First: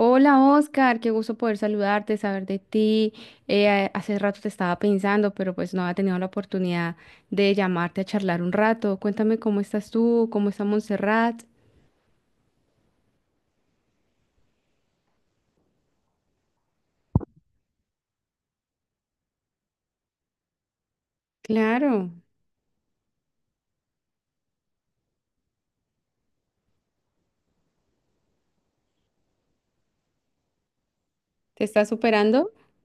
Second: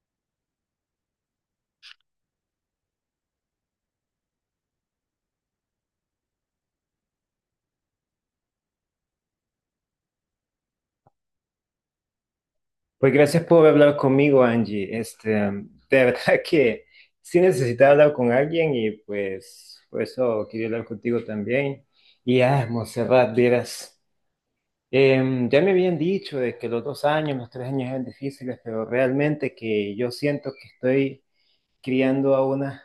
Hola Oscar, qué gusto poder saludarte, saber de ti. Hace rato te estaba pensando, pero pues no había tenido la oportunidad de llamarte a charlar un rato. Cuéntame cómo estás tú, cómo está Montserrat. Pues gracias por hablar conmigo, Angie. De verdad que sí necesitaba hablar con alguien y pues por eso quería hablar contigo también. Claro, Y Montserrat, vieras, ya me habían dicho de que los 2 años, los 3 años eran difíciles, pero realmente que yo siento que estoy te estás criando a superando. una...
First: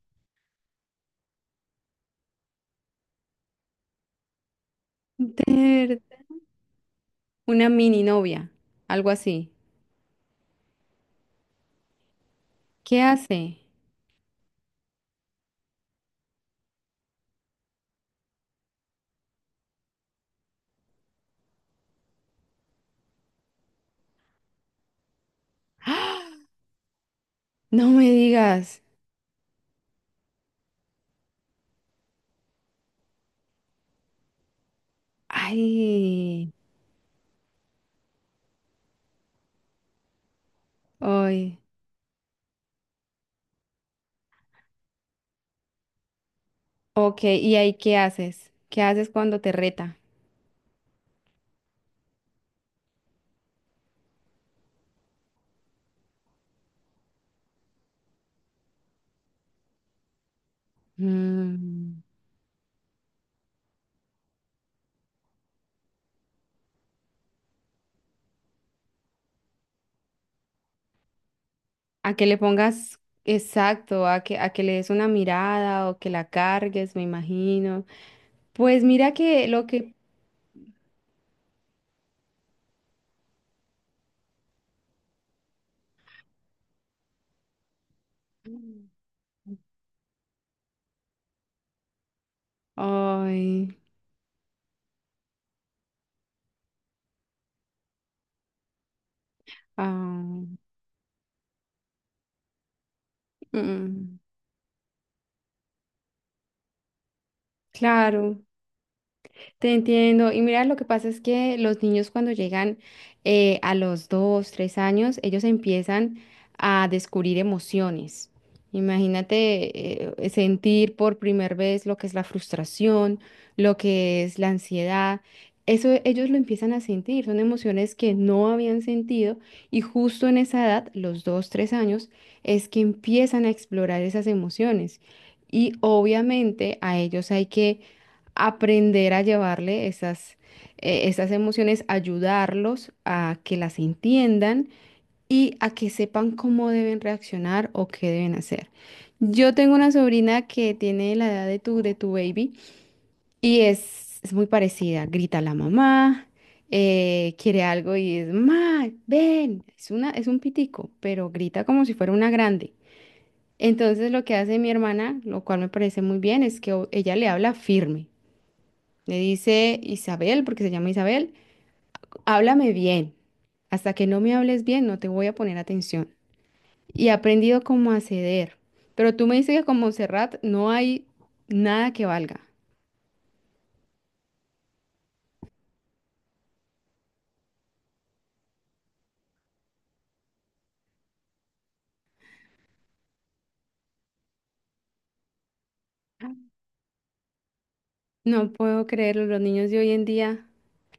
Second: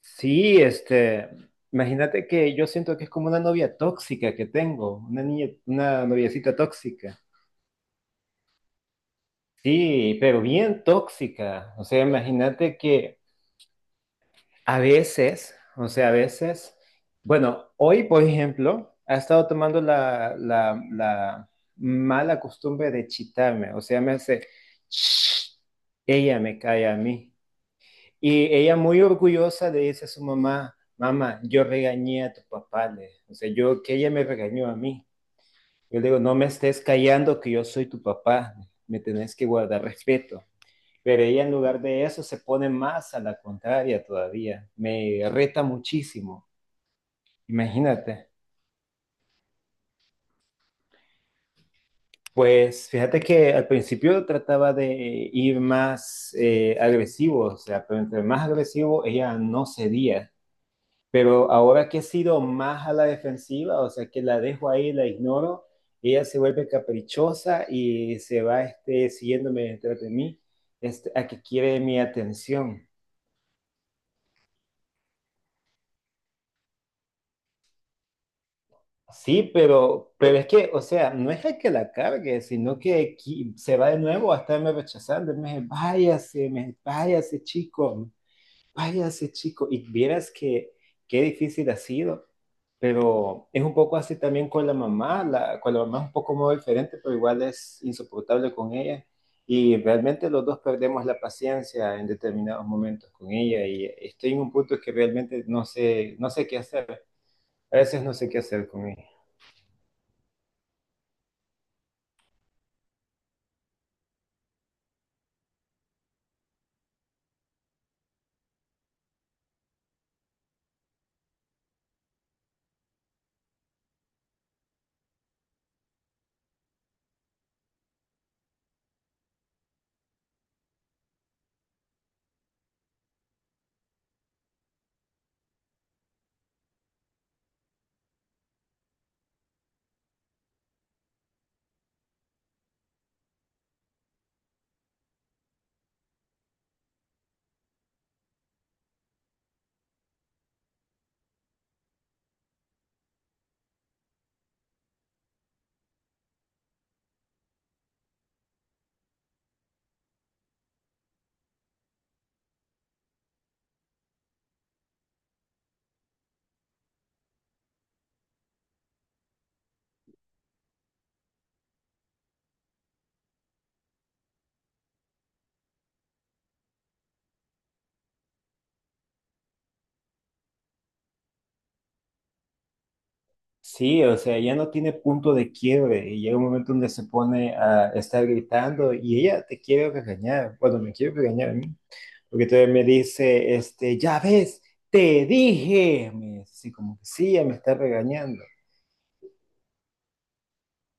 Sí, imagínate que yo siento que es como una novia tóxica que tengo, una niña, Ter- una noviecita tóxica. una mini novia, algo así. Sí, pero bien tóxica. O sea, imagínate ¿Qué que hace? a veces, o sea, a veces, bueno, hoy, por ejemplo, ha estado tomando la mala costumbre de chitarme. O sea, me hace, "Shh", ella ¡Ah! me cae a mí. No me Y ella digas. muy orgullosa le dice a su mamá, mamá, yo regañé a tu papá. O sea, yo, que ella me regañó a mí. Yo le digo, no me Ay, estés callando que yo soy tu papá. Me tenés que guardar respeto. Pero ella en ay. lugar de eso se pone más a la contraria todavía. Me reta muchísimo. Ok, ¿y ahí qué Imagínate. haces? ¿Qué haces cuando te reta? Pues fíjate que al principio trataba de ir más agresivo, o sea, pero entre más agresivo ella no cedía. Pero ahora que he Mm. sido más a la defensiva, o sea, que la dejo ahí, la ignoro, ella se vuelve caprichosa y se va siguiéndome detrás de mí, a que quiere mi A que le atención. pongas exacto, a que le des una mirada o que la cargues, me imagino. Pues mira que Sí, lo que... pero es que, o sea, no es el que la cargue, sino que se va de nuevo a estarme rechazando. Y me dice, váyase, váyase, chico, váyase, chico. Y vieras que qué difícil ha sido, pero es un Ay, poco así también con la mamá. Con la mamá es un poco más diferente, pero igual es insoportable con ella. Y realmente ah, los dos perdemos la paciencia en determinados momentos con mm, ella. Y mm, estoy en un punto que realmente no sé qué hacer. A veces no sé qué claro. hacer con ella. Te entiendo. Y mira, lo que pasa es que los niños cuando llegan a los 2, 3 años, ellos empiezan a descubrir emociones. Imagínate sentir por primera vez lo que es la frustración, lo que es la ansiedad. Eso ellos lo empiezan a sentir, son emociones que no habían sentido y justo en esa edad, los 2, 3 años, es que empiezan a explorar esas emociones. Y obviamente a ellos hay que aprender a llevarle esas, esas emociones, ayudarlos a que las entiendan y a que sepan cómo deben reaccionar o qué deben hacer. Yo tengo una sobrina que tiene la edad de tu baby y es muy parecida. Grita a la mamá, quiere algo y es, ma, ven, es una, es un pitico, pero grita como si fuera una grande. Entonces lo que hace mi hermana, lo cual me parece muy bien, es que ella le habla firme. Le dice Isabel, porque se llama Isabel, háblame bien. Hasta que no me hables bien, no te voy a poner atención. Y he aprendido como a ceder. Pero tú me dices que con Montserrat no hay nada que valga. Sí, o sea, ya no tiene punto de quiebre y llega un momento donde se pone a estar gritando y ella te quiere regañar, bueno, me quiere regañar a mí, porque todavía me dice, ya ves, te dije, me dice así como que sí, ya me está regañando. No puedo creerlo, los niños de hoy en día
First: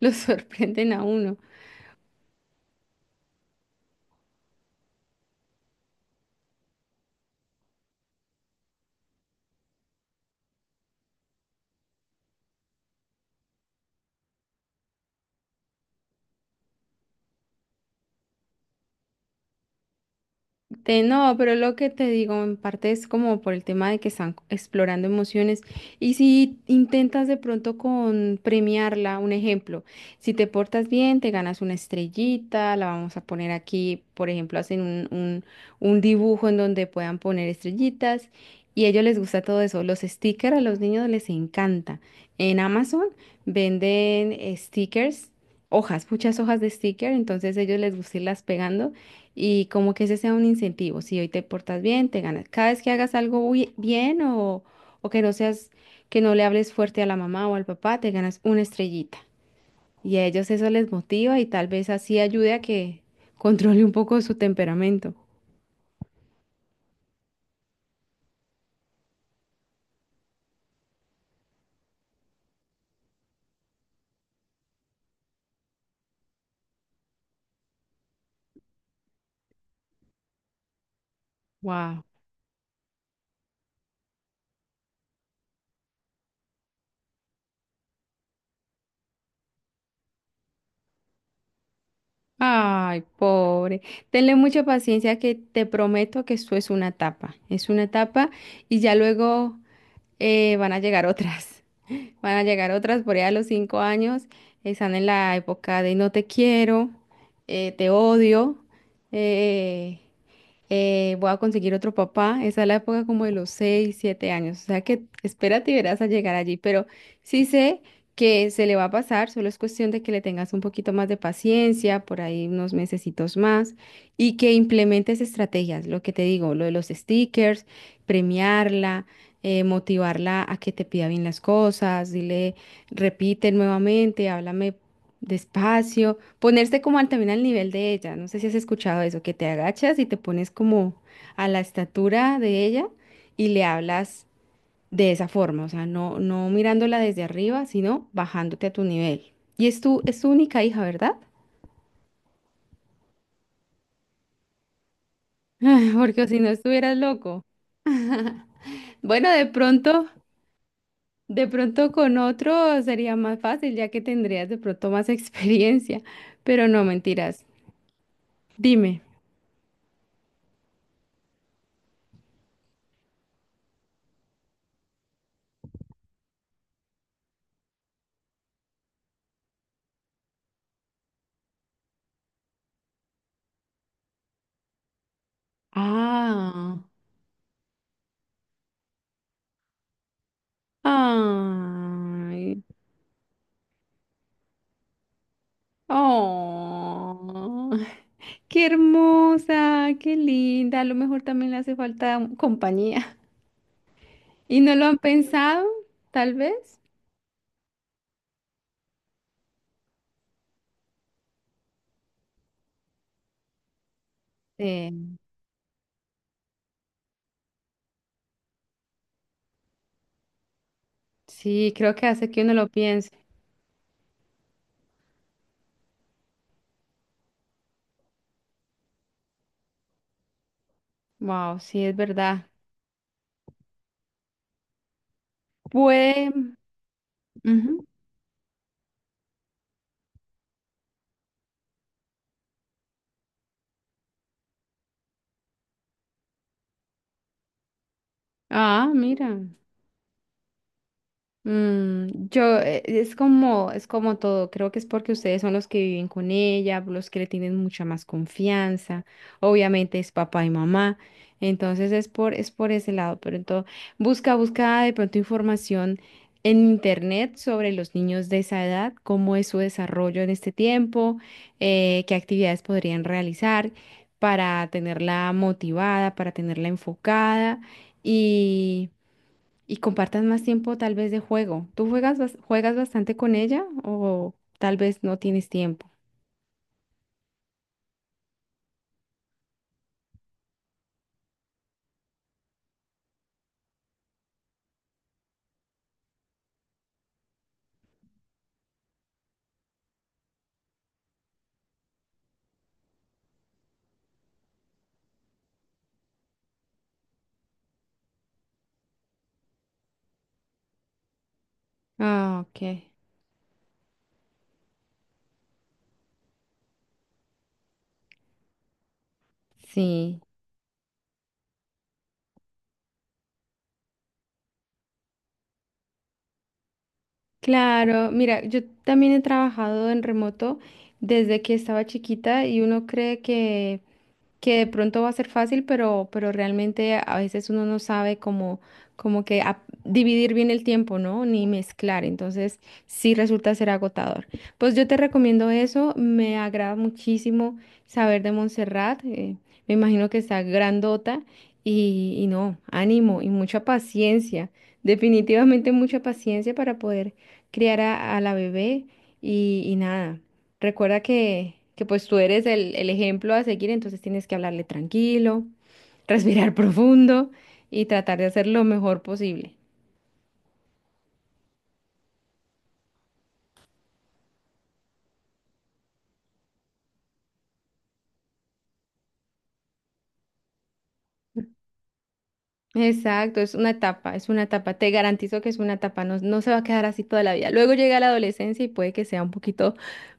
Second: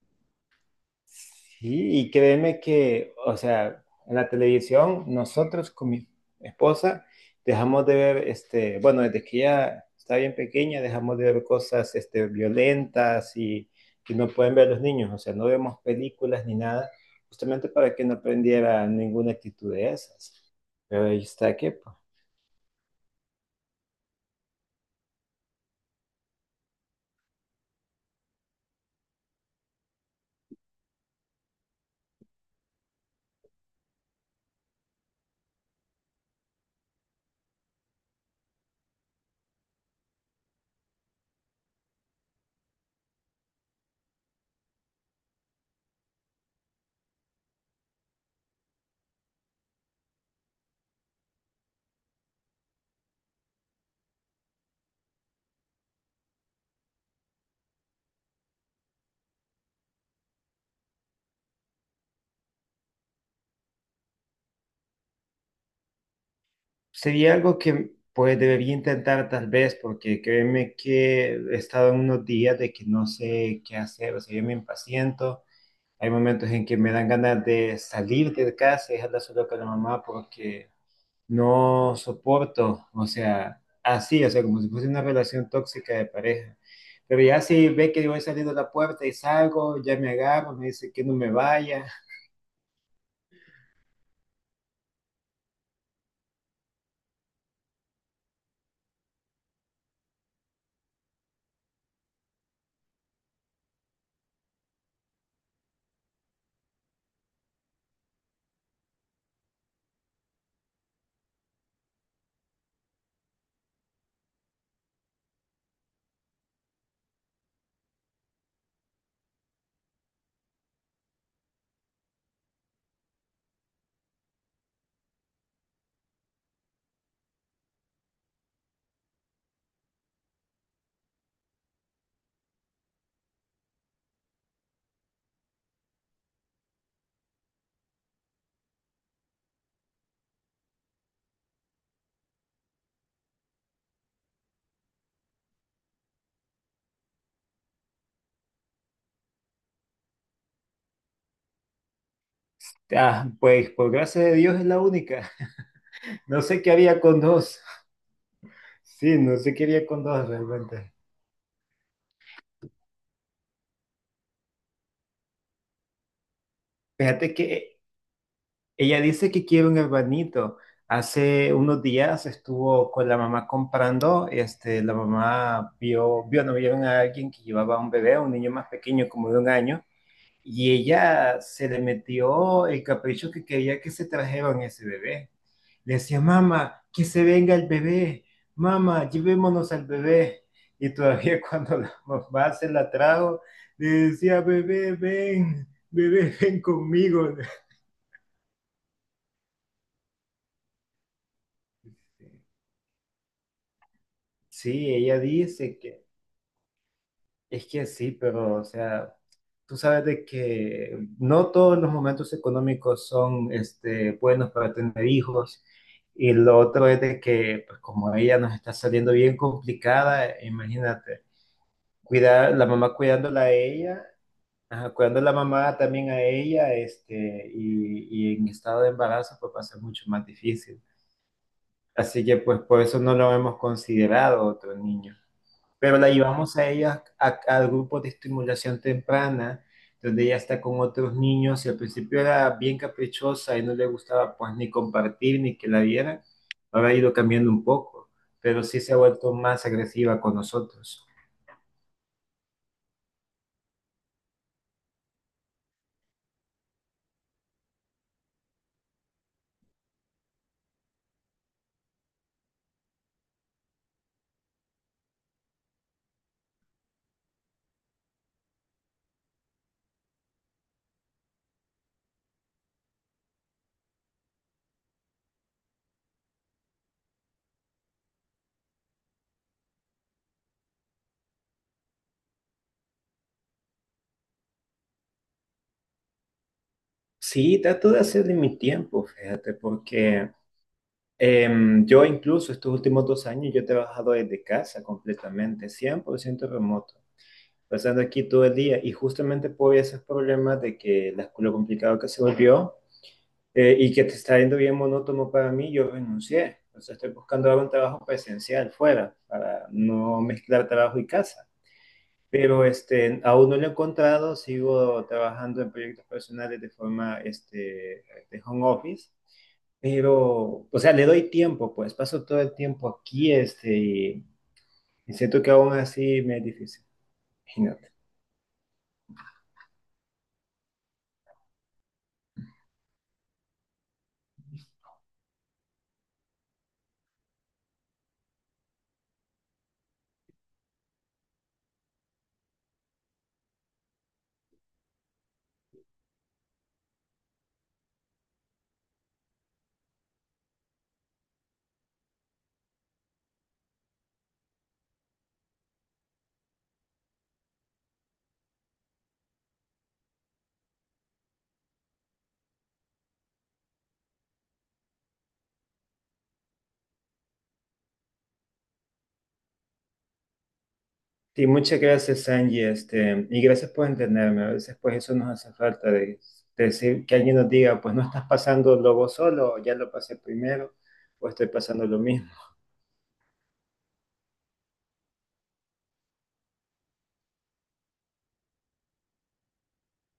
los sorprenden a uno. Sí, y créeme que, o sea, en la televisión nosotros con mi esposa dejamos de ver, bueno, desde que ella está bien pequeña, dejamos de ver cosas, violentas y que no pueden ver los niños, o sea, no vemos películas ni nada, justamente para que no aprendiera ninguna actitud de esas. Pero ahí No, pero está que lo que pues, te digo en parte es como por el tema de que están explorando emociones y si intentas de pronto con premiarla, un ejemplo, si te portas bien, te ganas una estrellita, la vamos a poner aquí, por ejemplo, hacen un dibujo en donde puedan poner estrellitas y a ellos les gusta todo eso. Los stickers a los niños les encanta. En Amazon venden stickers. Hojas, muchas hojas de sticker, entonces a ellos les gusta irlas pegando y como que ese sea un incentivo. Si hoy te portas bien, te ganas. Cada vez que hagas algo bien o que no seas, que no le hables fuerte a la mamá o al papá, te ganas una estrellita. Y a ellos eso les motiva y tal vez así ayude a que controle un poco su temperamento. sería algo que pues debería intentar tal vez, porque créeme que he estado en unos días de que no sé qué hacer, o sea, yo me impaciento. Hay momentos en que me dan ganas de salir de casa y dejarla solo con la mamá porque no Wow. soporto, o sea, así, o sea, como si fuese una relación tóxica de pareja. Pero ya si ve que voy saliendo a la puerta y salgo, ya me agarro, me dice que no me vaya. Ay, pobre. Tenle mucha paciencia que te prometo que esto es una etapa. Es una etapa y ya luego van a llegar otras. Van a llegar otras por allá a los 5 años. Están en la época de no te quiero, te odio. eh, Voy a conseguir otro papá. Esa es la época como de los 6, 7 años. O sea que espérate y verás a llegar allí. Pero sí sé que se le va a pasar, solo es cuestión de que le tengas un poquito más de paciencia, por ahí unos mesecitos más, y que implementes estrategias, lo que te digo, lo de los stickers, premiarla. Motivarla a que te pida bien las cosas, dile, repite nuevamente, háblame despacio, ponerse como al, también al nivel de ella. No sé si has escuchado eso, que te agachas y te pones como a la estatura de ella y le hablas de esa forma, o sea, no, no mirándola desde arriba, sino bajándote a tu nivel. Y es tu única hija, ¿verdad? Ah, pues por gracia de Dios es la única. Porque si No no sé qué estuvieras haría con loco. dos. Sí, Bueno, no de sé qué haría con pronto, dos realmente. de pronto con otro sería más fácil, ya que tendrías de pronto más experiencia. Pero no, Fíjate mentiras. que Dime. ella dice que quiere un hermanito. Hace unos días estuvo con la mamá comprando, la mamá no vieron a alguien que llevaba un bebé, un niño más pequeño, como de 1 año, y ella se le metió el capricho que quería que se trajeran ese bebé. Le decía, Ah. mamá, que se venga el bebé, mamá, llevémonos al bebé. Y todavía cuando la mamá Ay, se la trajo, le decía, bebé, ven conmigo. oh, qué hermosa, qué linda. A lo mejor también le hace falta compañía. ¿Y no lo Sí, han ella pensado, dice que tal vez? es que sí, pero o sea, tú sabes de que no todos los momentos económicos son buenos para tener Sí, hijos. Y lo otro es de que, pues como ella nos está saliendo bien complicada, imagínate, sí, creo que hace que uno cuidar, la lo mamá piense. cuidándola a ella, ajá, cuidando a la mamá también a ella, y en estado de embarazo, pues va a ser mucho más difícil. Wow, sí, es Así que verdad. pues por eso no lo hemos considerado otro niño. Pero la Puede. llevamos a ella al Ujú. grupo de estimulación temprana, donde ella está con otros niños y al principio era bien caprichosa y no le gustaba pues ni compartir ni que la vieran. Ahora ha ido cambiando un poco, pero sí Ah, se ha mira. vuelto más agresiva con nosotros. Mm, yo, es como todo, creo que es porque ustedes son los que viven con ella, los que le tienen mucha más confianza, obviamente es papá y mamá, entonces es por ese lado, pero entonces busca, busca de pronto información en internet sobre los niños de esa edad, cómo es su desarrollo en este tiempo, qué actividades podrían realizar para tenerla motivada, para tenerla enfocada y compartan más tiempo tal vez de juego. ¿Tú juegas, juegas bastante con ella o tal vez no tienes tiempo? Sí, trato de hacer de mi tiempo, fíjate, porque yo incluso estos últimos 2 años yo he trabajado desde casa completamente, 100% remoto, pasando aquí todo el día. Y justamente por esos problemas de que la, lo complicado que se volvió y que te está yendo bien monótono para mí, yo renuncié. O sea, estoy buscando ahora un trabajo presencial fuera para no mezclar trabajo y casa. Ah, Pero ok. Aún no lo he encontrado, sigo trabajando en proyectos personales de forma de home office. Sí, Pero, o sea, le doy tiempo, pues paso todo el tiempo aquí y siento que aún así me es difícil. claro. Mira, yo también he trabajado en remoto desde que estaba chiquita y uno cree que de pronto va a ser fácil, pero realmente a veces uno no sabe cómo, como que dividir bien el tiempo, ¿no? Ni mezclar, entonces sí resulta ser agotador. Pues yo te recomiendo eso, me agrada muchísimo saber de Montserrat, me imagino que está grandota y no, ánimo y mucha paciencia, definitivamente mucha paciencia para poder criar a la bebé y nada. Recuerda que pues tú eres el ejemplo a seguir, entonces tienes que hablarle tranquilo, respirar profundo y tratar de hacer lo mejor posible. Sí, muchas gracias, Angie, y gracias por entenderme. A veces, pues, eso nos hace falta de decir que alguien nos diga, pues, no estás pasando vos solo, ya lo pasé primero, o estoy pasando lo mismo. Exacto, es una etapa, es una etapa. Te garantizo que es una etapa, no, no se va a quedar así toda la vida. Luego llega la adolescencia y puede que sea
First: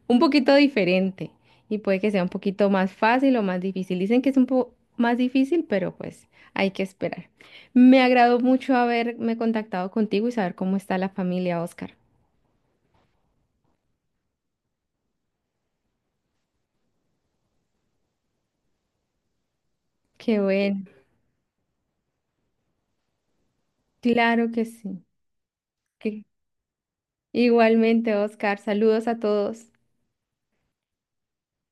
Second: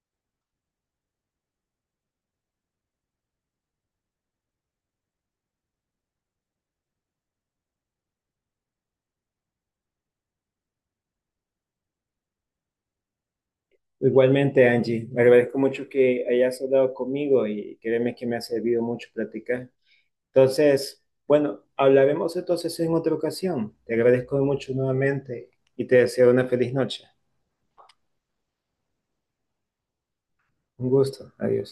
un poquito diferente y puede que sea un poquito más fácil o más difícil. Dicen que es un poco más difícil, pero pues hay que esperar. Me agradó mucho haberme contactado contigo y saber cómo está la familia, Oscar. Igualmente, Angie, me agradezco mucho que hayas hablado conmigo y créeme que me ha servido mucho platicar. Qué bueno. Entonces, bueno, hablaremos entonces en otra ocasión. Te agradezco Claro que mucho sí. nuevamente y te Que- deseo una feliz noche. Igualmente, Oscar, saludos a todos. Un gusto. Adiós.